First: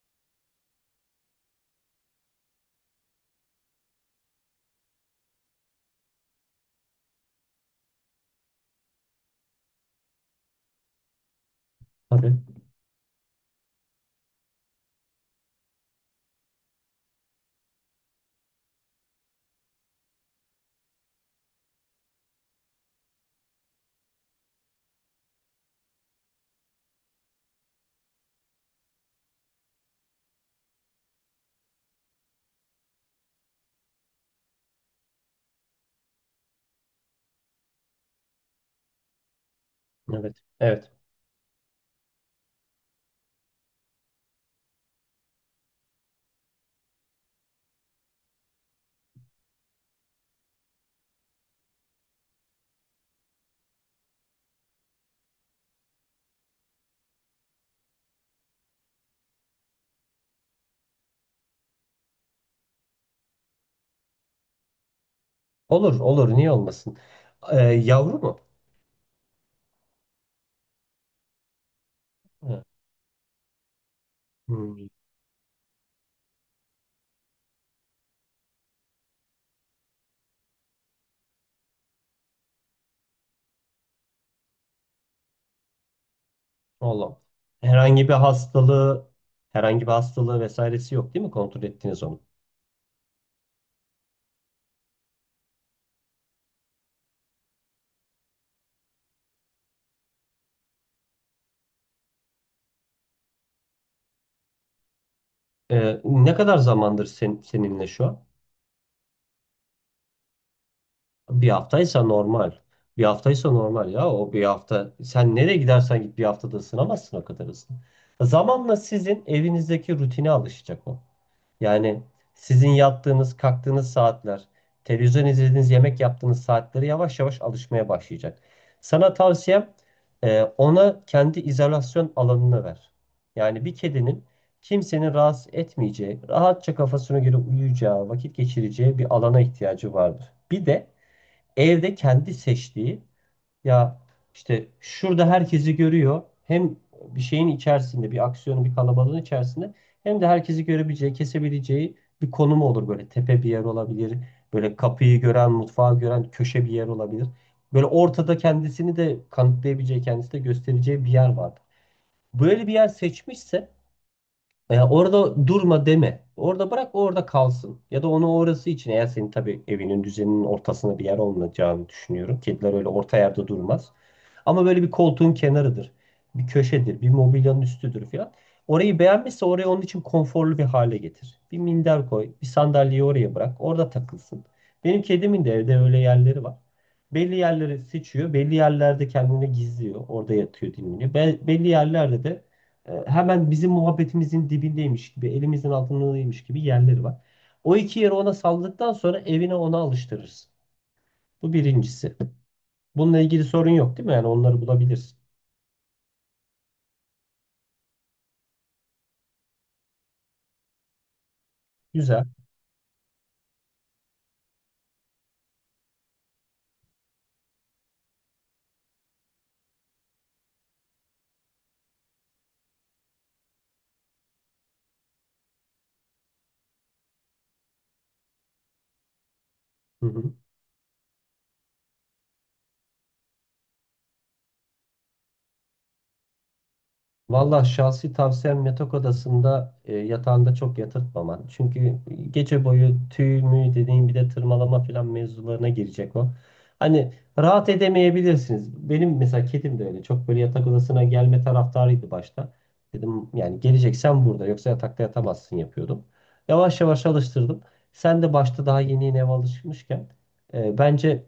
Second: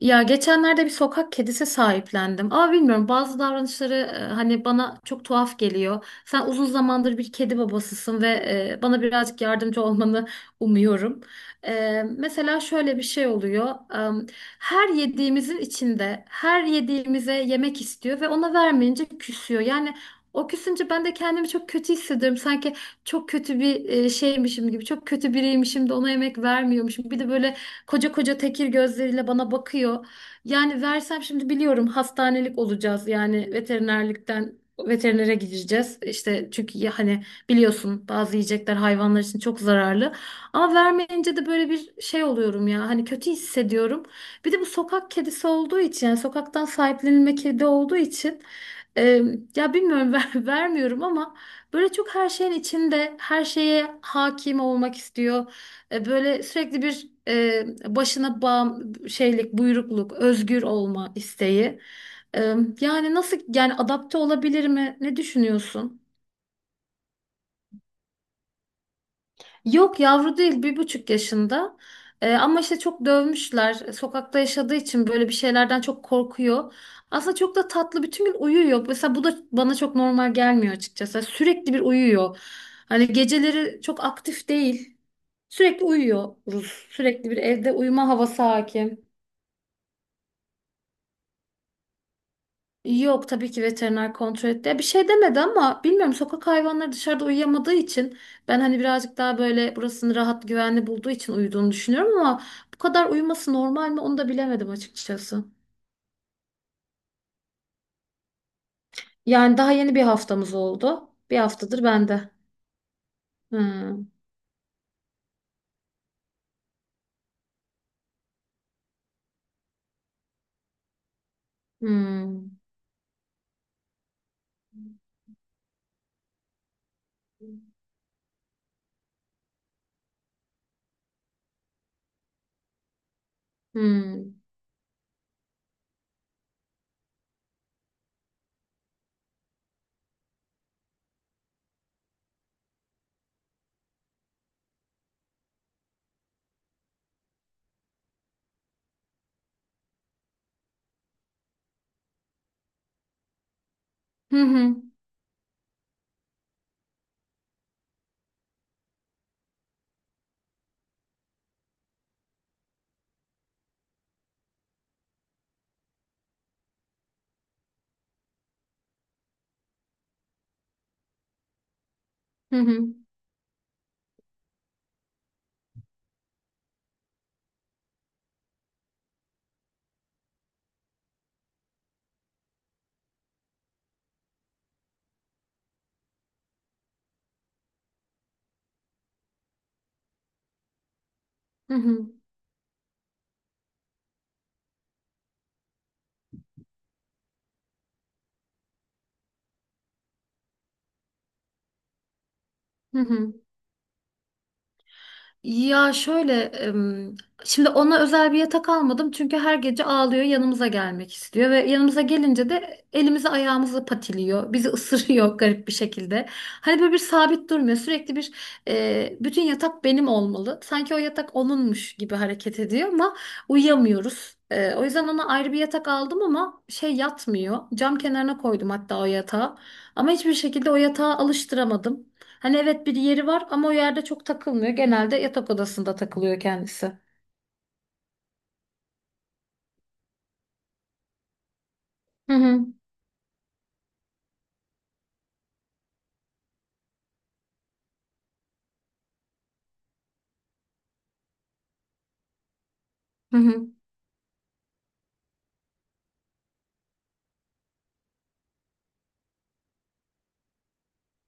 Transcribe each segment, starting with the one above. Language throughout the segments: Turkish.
Ya geçenlerde bir sokak kedisi sahiplendim. Ama bilmiyorum bazı davranışları hani bana çok tuhaf geliyor. Sen uzun zamandır bir kedi babasısın ve bana birazcık yardımcı olmanı umuyorum. Tabii. Mesela şöyle bir şey oluyor. E, Her yediğimizin içinde her yediğimize yemek istiyor ve ona vermeyince küsüyor. Yani o küsünce ben de kendimi çok kötü hissediyorum. Sanki çok kötü bir şeymişim gibi, çok kötü biriymişim de ona yemek vermiyormuşum. Bir de böyle koca koca tekir gözleriyle bana bakıyor. Yani versem şimdi biliyorum hastanelik olacağız. Yani veterinere gideceğiz. İşte çünkü ya hani biliyorsun bazı yiyecekler hayvanlar için çok zararlı. Evet. Ama Evet. vermeyince de böyle bir şey oluyorum ya. Hani kötü hissediyorum. Bir de bu sokak kedisi olduğu için yani sokaktan sahiplenilme kedi olduğu için e, ya bilmiyorum vermiyorum ama böyle çok her şeyin içinde her şeye hakim olmak istiyor. Böyle sürekli bir başına bağım şeylik, buyrukluk, özgür olma isteği. E, Yani nasıl yani adapte olabilir mi? Ne Olur, düşünüyorsun? olur. Niye olmasın? Yavru mu? Yok yavru değil bir buçuk yaşında. Ama Ha, işte çok dövmüşler. Sokakta yaşadığı Hmm. için böyle bir şeylerden çok korkuyor. Aslında çok da tatlı bütün gün uyuyor. Mesela bu da bana çok normal gelmiyor açıkçası. Sürekli bir uyuyor. Hani geceleri çok aktif değil. Sürekli uyuyoruz. Oğlum. Sürekli bir evde Herhangi uyuma bir havası hakim. hastalığı, Herhangi bir hastalığı vesairesi yok değil mi? Kontrol ettiniz onu. Yok tabii ki veteriner kontrol etti. Ya bir şey demedi ama bilmiyorum sokak hayvanları dışarıda uyuyamadığı için ben hani birazcık daha böyle burasını rahat güvenli bulduğu için uyuduğunu düşünüyorum ama bu kadar uyuması normal mi onu da bilemedim açıkçası. Ne kadar zamandır seninle şu an? Yani daha yeni bir haftamız oldu. Bir Bir haftadır haftaysa bende. normal. Bir haftaysa normal ya. Hmm. O bir hafta. Sen nereye gidersen git bir haftada ısınamazsın o kadar hızlı. Zamanla sizin evinizdeki rutine alışacak o. Yani Hmm. sizin yattığınız, kalktığınız saatler, televizyon izlediğiniz, yemek yaptığınız saatleri yavaş yavaş alışmaya başlayacak. Sana tavsiyem ona kendi izolasyon alanını ver. Yani bir kedinin Hmm. kimsenin rahatsız etmeyeceği, rahatça kafasına göre uyuyacağı, vakit geçireceği bir alana ihtiyacı vardır. Bir de evde kendi seçtiği ya, işte şurada herkesi görüyor. Hem bir şeyin içerisinde, bir aksiyonun, bir kalabalığın içerisinde hem de herkesi görebileceği, kesebileceği bir konumu olur böyle. Tepe bir yer olabilir. Hı Böyle hı. kapıyı gören, mutfağı gören köşe bir yer olabilir. Böyle ortada kendisini de kanıtlayabileceği, kendisi de göstereceği bir yer vardır. Böyle bir yer seçmişse orada durma deme. Orada bırak, o orada kalsın. Ya da onu orası için, eğer senin tabii evinin düzeninin ortasında bir yer olmayacağını düşünüyorum. Hı Kediler hı. öyle orta yerde durmaz. Ama böyle bir koltuğun kenarıdır. Bir köşedir. Bir mobilyanın üstüdür falan. Orayı beğenmişse orayı onun için konforlu bir hale getir. Bir minder koy. Bir sandalyeyi oraya bırak. Orada takılsın. Benim kedimin de evde öyle yerleri var. Belli yerleri seçiyor. Belli yerlerde kendini gizliyor. Orada yatıyor, dinleniyor. Belli Hı hı. yerlerde de hemen bizim muhabbetimizin dibindeymiş gibi, elimizin altındaymış gibi yerleri var. O iki yeri ona salladıktan sonra evine ona alıştırırız. Bu birincisi. Hı Bununla hı. ilgili sorun yok değil mi? Yani onları bulabilirsin. Ya şöyle, şimdi ona özel bir yatak almadım çünkü her gece ağlıyor, yanımıza gelmek istiyor ve yanımıza Güzel. gelince de elimizi ayağımızı patiliyor, bizi ısırıyor garip bir şekilde. Hani böyle bir sabit durmuyor, sürekli bir bütün yatak benim olmalı. Sanki o yatak onunmuş gibi hareket ediyor ama uyuyamıyoruz. O yüzden ona ayrı bir yatak aldım ama şey yatmıyor. Cam kenarına koydum hatta o yatağı. Hı Ama hı. hiçbir şekilde o yatağa alıştıramadım. Hani evet bir yeri var ama o yerde çok takılmıyor. Genelde yatak odasında takılıyor kendisi. Valla şahsi tavsiyem yatak odasında yatağında çok yatırtmaman. Çünkü Hı gece hı. boyu tüy mü dediğin, bir de tırmalama falan mevzularına girecek o. Hani rahat edemeyebilirsiniz. Benim mesela kedim de öyle. Çok böyle yatak odasına gelme taraftarıydı başta. Dedim Hı yani hı. geleceksen burada, yoksa yatakta yatamazsın yapıyordum. Yavaş yavaş alıştırdım. Sen de başta daha yeni yeni eve alışmışken bence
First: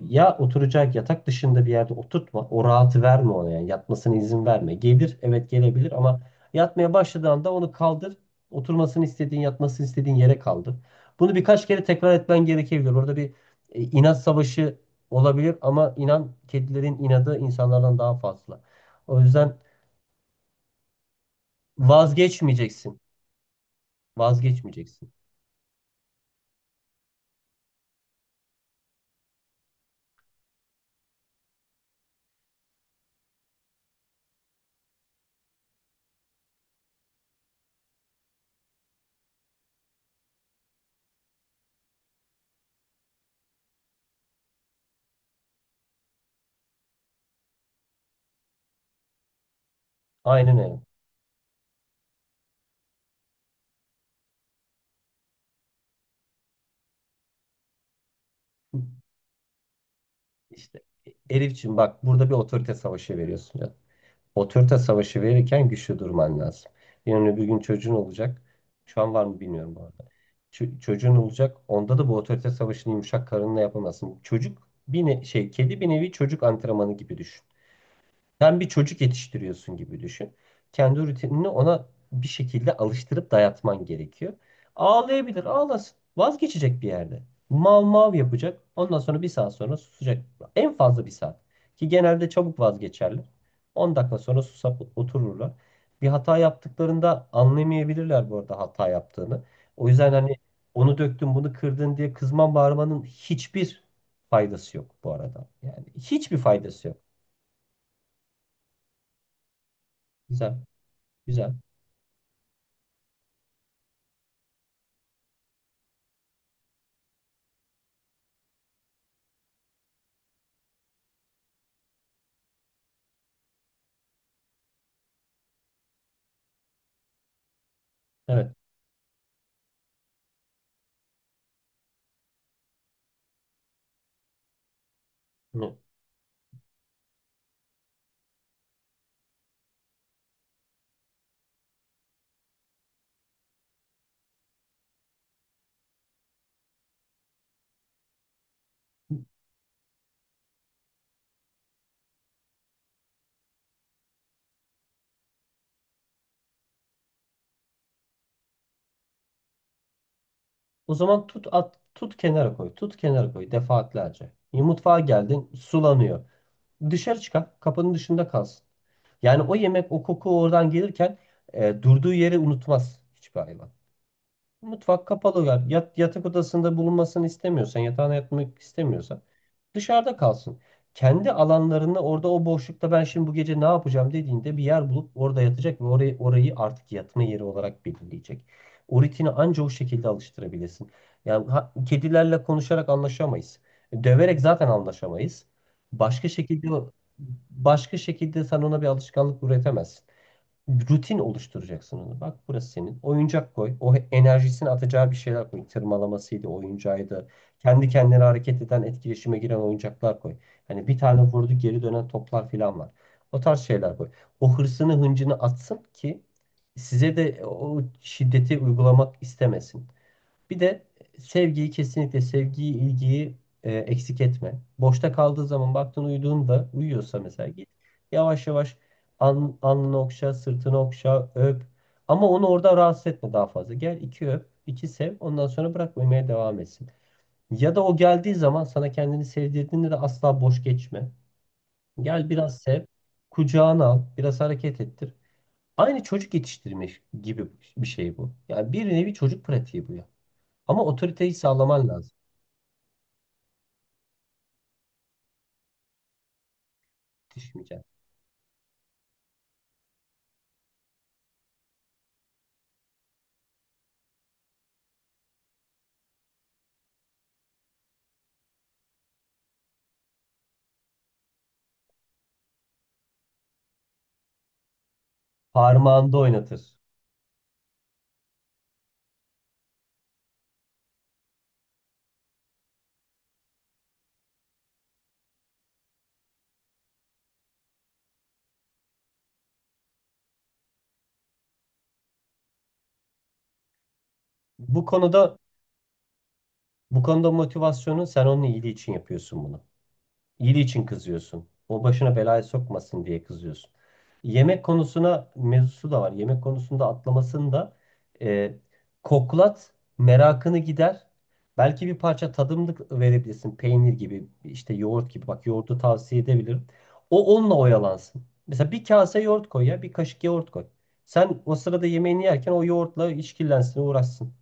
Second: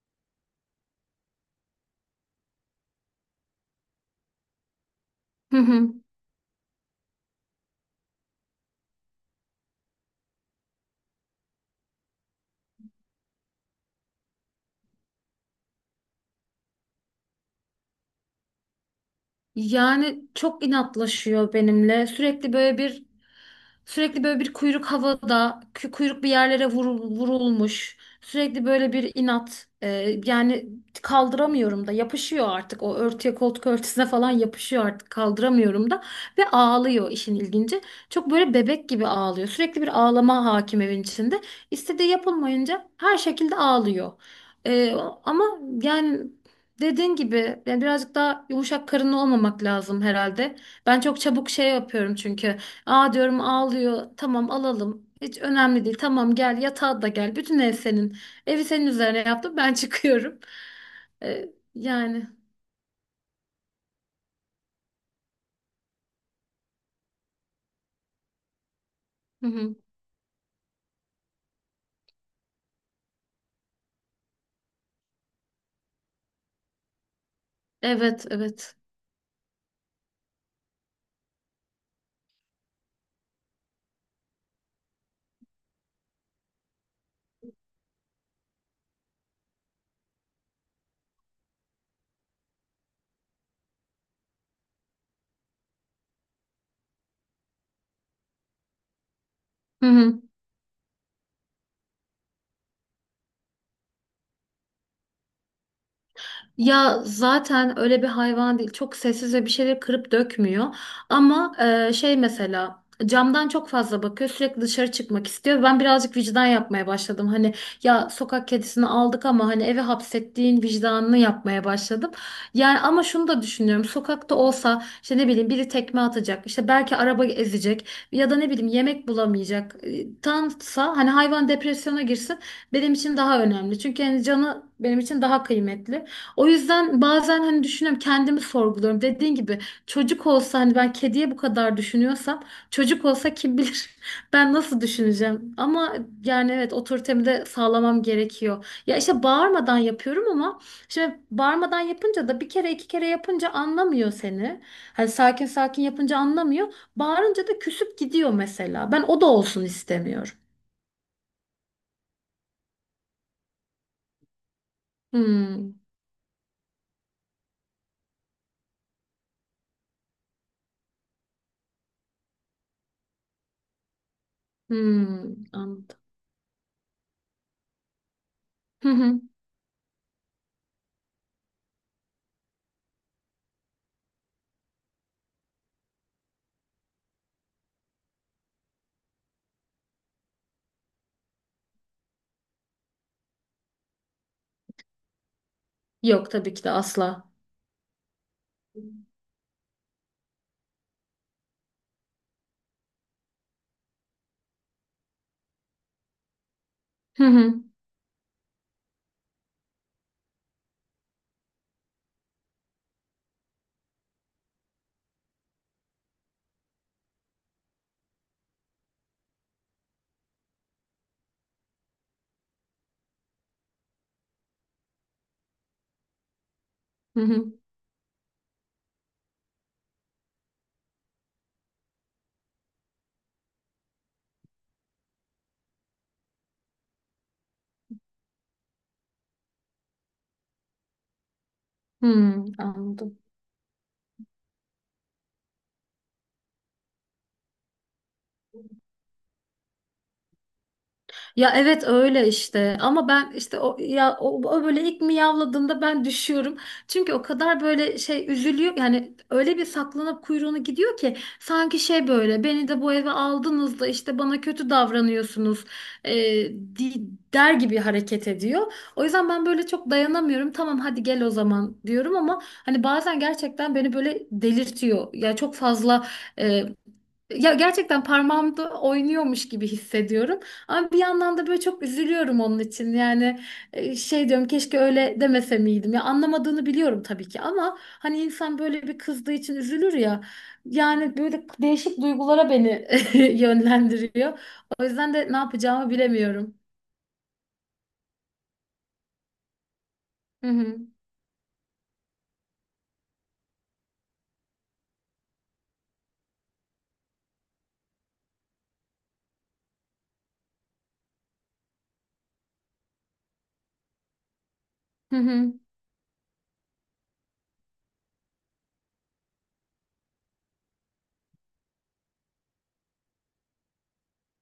ya oturacak, yatak dışında bir yerde oturtma. O rahatı verme ona yani. Yatmasına izin verme. Gelir, evet Hı gelebilir hı. ama yatmaya başladığı anda onu kaldır. Oturmasını istediğin, yatmasını istediğin yere kaldır. Bunu birkaç kere tekrar etmen gerekebilir. Orada bir inat savaşı olabilir ama inan, kedilerin inadı insanlardan daha fazla. O yüzden Yani çok inatlaşıyor benimle. Vazgeçmeyeceksin. Sürekli böyle bir kuyruk Vazgeçmeyeceksin. havada, kuyruk bir yerlere vurulmuş. Sürekli böyle bir inat. Yani kaldıramıyorum da yapışıyor artık o örtüye koltuk örtüsüne falan yapışıyor artık kaldıramıyorum da ve ağlıyor işin ilginci. Çok böyle bebek gibi ağlıyor. Sürekli bir ağlama hakim evin içinde. İstediği yapılmayınca her şekilde ağlıyor. Ee, Ama yani dediğin gibi yani birazcık daha yumuşak karınlı olmamak lazım herhalde. Aynen öyle. Ben çok çabuk şey yapıyorum çünkü. Aa diyorum ağlıyor. Tamam alalım. Hiç önemli değil. Tamam gel yatağa da gel. Bütün ev senin. Evi senin üzerine yaptım. Ben çıkıyorum. İşte Ee, Elifçim, bak, burada Yani. bir otorite savaşı veriyorsun ya. Otorite savaşı verirken güçlü durman lazım. Yarın öbür gün çocuğun olacak. Şu an var mı Hı hı. bilmiyorum bu arada. Çocuğun olacak. Onda da bu otorite savaşını yumuşak karınla yapamazsın. Çocuk bir kedi bir nevi çocuk antrenmanı gibi düşün. Evet Sen bir evet. çocuk yetiştiriyorsun gibi düşün. Kendi rutinini ona bir şekilde alıştırıp dayatman gerekiyor. Ağlayabilir, ağlasın. Vazgeçecek bir yerde. Mav mav yapacak. Ondan sonra bir saat sonra susacak. En fazla bir saat. Ki genelde çabuk vazgeçerler. 10 dakika sonra susap otururlar. Bir hata yaptıklarında anlamayabilirler bu arada, hata yaptığını. Hı O yüzden hı. hani onu döktün, bunu kırdın diye kızman bağırmanın hiçbir faydası yok bu arada. Yani hiçbir faydası yok. Ya zaten öyle bir hayvan değil. Çok sessiz ve bir şeyleri kırıp Güzel, dökmüyor. Ama güzel. Mesela camdan çok fazla bakıyor. Sürekli dışarı çıkmak istiyor. Ben birazcık vicdan yapmaya başladım. Hani ya sokak kedisini aldık ama hani eve hapsettiğin vicdanını yapmaya başladım. Yani ama şunu da düşünüyorum. Sokakta olsa işte ne bileyim biri tekme atacak. İşte belki araba ezecek ya da ne Evet. bileyim yemek bulamayacak. Tansa hani hayvan depresyona girsin benim için daha önemli. Çünkü yani canı benim için daha Ne? kıymetli. O yüzden bazen hani düşünüyorum kendimi sorguluyorum. Dediğin gibi çocuk olsa hani ben kediye bu kadar düşünüyorsam çocuk olsa kim bilir ben nasıl düşüneceğim. Ama yani evet otoritemi de sağlamam gerekiyor. Ya işte bağırmadan yapıyorum ama şimdi bağırmadan yapınca da bir kere iki kere yapınca anlamıyor seni. Hani sakin sakin yapınca anlamıyor. Bağırınca da küsüp gidiyor mesela. Ben o da olsun istemiyorum. O zaman tut at, tut kenara koy. Tut kenara koy defaatlerce. Mutfağa geldin, Hmm, sulanıyor. Dışarı çıkar. Kapının dışında kalsın. Yani o yemek, o koku oradan gelirken durduğu yeri unutmaz hiçbir hayvan. Mutfak hmm, kapalı ver. anladım. Yatak odasında bulunmasını istemiyorsan, yatağına yatmak Hı hı. istemiyorsan dışarıda kalsın. Kendi alanlarında, orada o boşlukta, ben şimdi bu gece ne yapacağım dediğinde bir yer bulup orada yatacak ve orayı artık yatma yeri olarak belirleyecek. O rutini anca o şekilde alıştırabilirsin. Yani kedilerle konuşarak anlaşamayız. Döverek zaten anlaşamayız. Başka Yok tabii ki şekilde de asla. Başka şekilde sen ona bir alışkanlık üretemezsin, rutin oluşturacaksın onu. Bak, burası senin. Oyuncak koy. O enerjisini atacağı bir şeyler koy. Tırmalamasıydı, Hı oyuncağıydı. hı. Kendi kendine hareket eden, etkileşime giren oyuncaklar koy. Hani bir tane vurdu, geri dönen toplar falan var. O tarz şeyler koy. O hırsını, hıncını atsın ki size de o şiddeti uygulamak istemesin. Bir de sevgiyi, kesinlikle sevgiyi, ilgiyi eksik etme. Boşta kaldığı zaman, baktın uyuduğunda, uyuyorsa Hı mesela hı. git yavaş yavaş alnını okşa, sırtını okşa, öp. Ama onu orada rahatsız etme daha fazla. Gel, iki öp, iki sev. Ondan sonra bırak, uyumaya devam etsin. Ya da o geldiği zaman, sana kendini sevdirdiğinde de asla boş geçme. Gel Hmm, biraz sev, anladım. kucağına al, biraz hareket ettir. Aynı çocuk yetiştirme gibi bir şey bu. Yani bir nevi çocuk pratiği bu ya. Ama otoriteyi Ya evet sağlaman lazım. öyle işte ama ben işte o ya o böyle ilk miyavladığında ben düşüyorum. Çünkü o kadar Yetişmeyeceksin. böyle şey üzülüyor yani öyle bir saklanıp kuyruğunu gidiyor ki sanki şey böyle beni de bu eve aldınız da işte bana kötü davranıyorsunuz e, di- der gibi hareket ediyor. O yüzden ben böyle çok dayanamıyorum. Tamam hadi gel o zaman diyorum ama hani bazen gerçekten beni böyle delirtiyor. Parmağında e, oynatır. Ya gerçekten parmağımda oynuyormuş gibi hissediyorum. Ama bir yandan da böyle çok üzülüyorum onun için. Yani şey diyorum keşke öyle demese miydim. Ya anlamadığını biliyorum tabii ki ama hani insan böyle bir kızdığı için üzülür ya. Yani böyle değişik duygulara beni yönlendiriyor. Bu O yüzden de konuda ne yapacağımı bilemiyorum. Bu konuda motivasyonu sen onun iyiliği için yapıyorsun bunu. Hı İyiliği hı. için kızıyorsun. O başına belaya sokmasın diye kızıyorsun. Yemek konusuna, mevzusu da var. Yemek konusunda atlamasını da e, koklat, merakını gider. Belki bir parça tadımlık verebilirsin. Peynir gibi, işte yoğurt Hı gibi. Bak, hı. yoğurdu tavsiye edebilirim. O onunla oyalansın. Mesela bir kase yoğurt koy ya, bir kaşık yoğurt koy. Sen o sırada yemeğini yerken o yoğurtla işkillensin, uğraşsın.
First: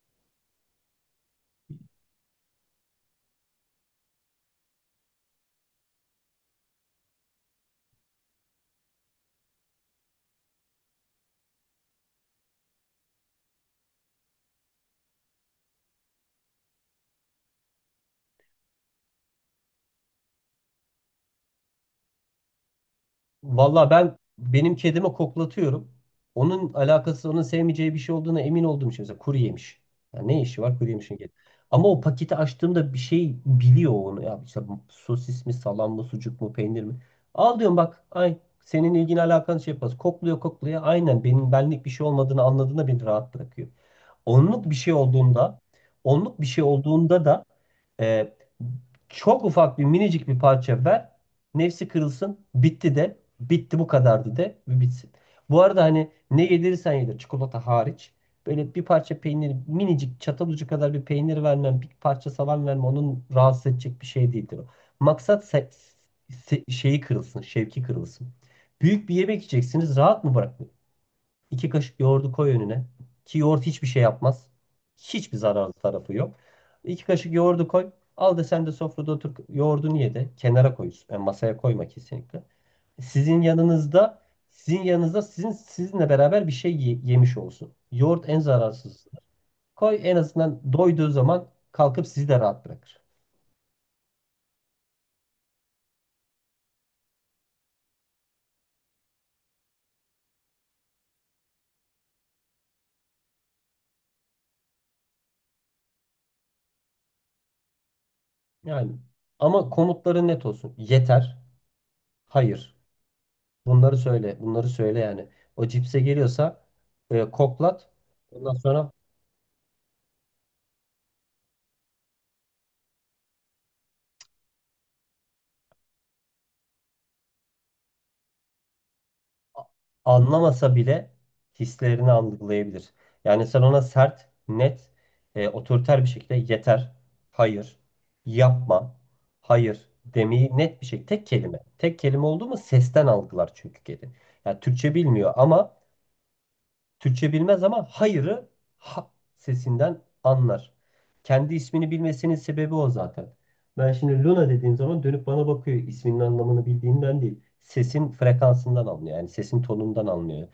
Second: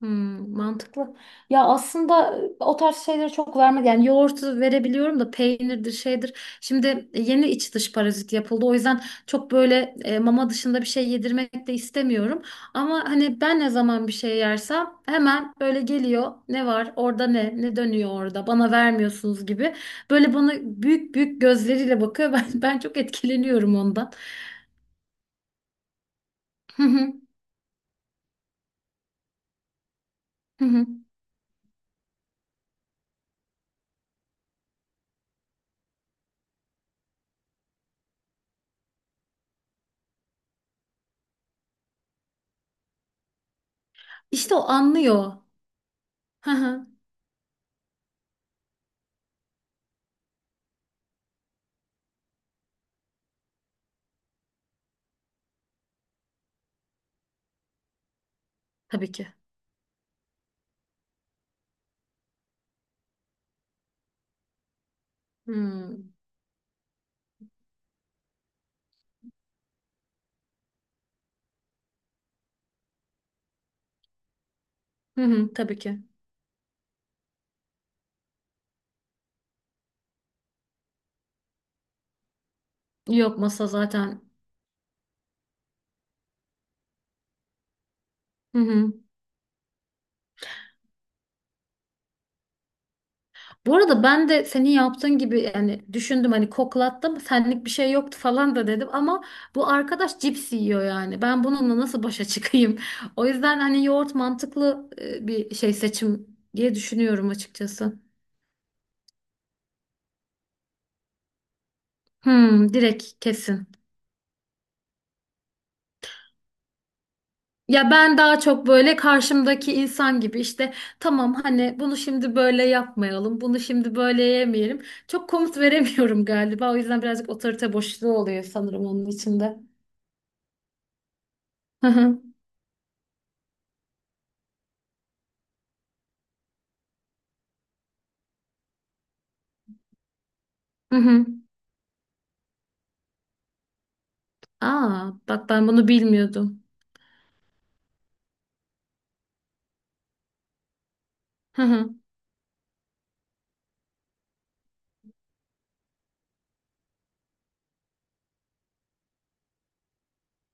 Hmm, mantıklı. Ya aslında o tarz şeyleri çok vermedi. Yani yoğurtu verebiliyorum da peynirdir şeydir. Şimdi yeni iç dış parazit yapıldı. O yüzden çok böyle mama dışında bir şey yedirmek de istemiyorum. Ama hani ben ne zaman bir şey yersem hemen böyle geliyor. Ne var orada ne? Ne dönüyor orada? Bana vermiyorsunuz gibi. Böyle bana büyük büyük gözleriyle bakıyor. Ben çok etkileniyorum Valla ondan. ben benim kedime koklatıyorum. Onun Hı hı, alakası, onun sevmeyeceği bir şey olduğuna emin olduğum için. Mesela kuru yemiş. Ya ne işi hı var hı. kuru yemişin, kedi. Ama o paketi açtığımda bir şey biliyor onu. Ya işte sosis mi, salam mı, sucuk mu, peynir mi? Al diyorum, bak. Ay, senin ilgin alakan şey yapmaz. Kokluyor, kokluyor. Aynen, benim benlik bir şey olmadığını anladığında beni rahat bırakıyor. İşte o Onluk bir şey anlıyor. olduğunda, Onluk bir Hı şey hı, olduğunda da e, çok ufak, bir minicik bir parça ver. Nefsi kırılsın. Bitti de. Bitti, bu kadardı de. Ve bitsin. Bu arada hani ne yedirirsen yedir. Çikolata hariç. Böyle bir tabii parça ki. peynir, minicik, çatal ucu kadar bir peynir vermem. Bir parça salam vermem. Onun rahatsız edecek bir şey değildir o. Maksat Hmm. Şeyi kırılsın. Şevki kırılsın. Büyük bir yemek yiyeceksiniz. Rahat mı bırak? İki kaşık yoğurdu koy önüne. Ki yoğurt hiçbir şey yapmaz. Hı Hiçbir hı, zararlı tabii ki. tarafı yok. İki kaşık yoğurdu koy. Al da sen de sofrada otur, yoğurdunu ye de kenara koy. Yani masaya koyma kesinlikle. Yok Sizin masa yanınızda zaten. Sizin yanınızda sizinle beraber bir şey yemiş olsun. Yoğurt en Hı hı. zararsız. Koy, en azından doyduğu zaman kalkıp sizi de rahat bırakır. Bu arada ben de senin yaptığın gibi yani düşündüm hani koklattım senlik bir şey yoktu falan da dedim ama bu arkadaş cips yiyor yani. Ben bununla nasıl başa çıkayım? O yüzden hani yoğurt mantıklı bir şey seçim diye düşünüyorum açıkçası. Yani ama komutları net olsun. Yeter. Hmm, Hayır. direkt kesin. Bunları söyle, bunları söyle yani. O cipse geliyorsa koklat. Ya ben daha Ondan çok sonra böyle karşımdaki insan gibi işte tamam hani bunu şimdi böyle yapmayalım, bunu şimdi böyle yemeyelim. Çok komut veremiyorum galiba. O yüzden birazcık otorite boşluğu oluyor sanırım onun içinde. anlamasa bile Hı hislerini hı. algılayabilir. Yani sen ona sert, net, otoriter bir şekilde yeter, hayır, yapma, hayır demeyi, net bir Hı şekilde tek hı. kelime. Tek kelime oldu mu sesten algılar çünkü kedi. Yani Aa, bak ben bunu bilmiyordum. Türkçe bilmez ama hayırı ha sesinden anlar. Kendi Hı ismini hı. bilmesinin sebebi o zaten. Ben şimdi Luna dediğim zaman dönüp bana bakıyor. İsminin anlamını bildiğinden değil. Sesin frekansından anlıyor. Yani sesin tonundan anlıyor.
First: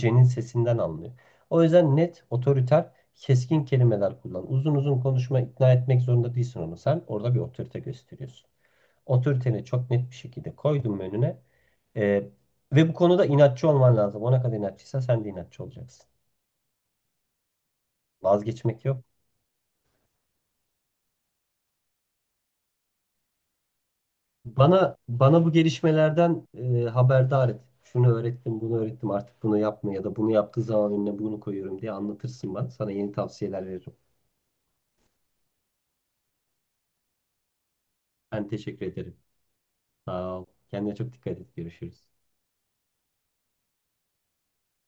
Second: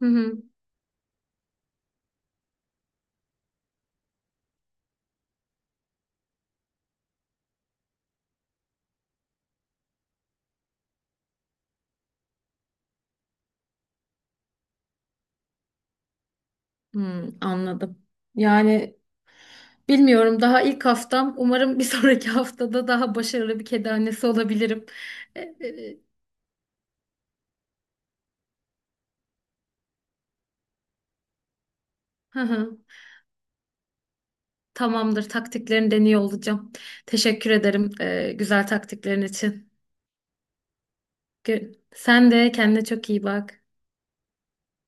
Hı hı. sesinden anlıyor. O yüzden net, otoriter, keskin kelimeler kullan. Uzun uzun konuşma, ikna etmek zorunda değilsin onu. Sen orada bir otorite gösteriyorsun. Otoriteni çok net bir şekilde koydun önüne. Ee, Ve bu konuda inatçı olman lazım. Ona kadar inatçıysa sen de inatçı olacaksın. Hmm, anladım. Vazgeçmek Yani yok. bilmiyorum daha ilk haftam. Umarım bir sonraki haftada daha başarılı bir kedi annesi olabilirim. E, Bana bu e, e, gelişmelerden haberdar et. Şunu öğrettim, bunu öğrettim. Artık bunu yapma ya da bunu yaptığı zaman önüne bunu koyuyorum diye Hı anlatırsın bana. hı. Sana yeni tavsiyeler veririm. Tamamdır. Taktiklerini deniyor olacağım. Teşekkür ederim Ben güzel teşekkür ederim. taktiklerin için. Sağ ol. Kendine çok dikkat et. Görüşürüz. Sen de kendine çok iyi bak.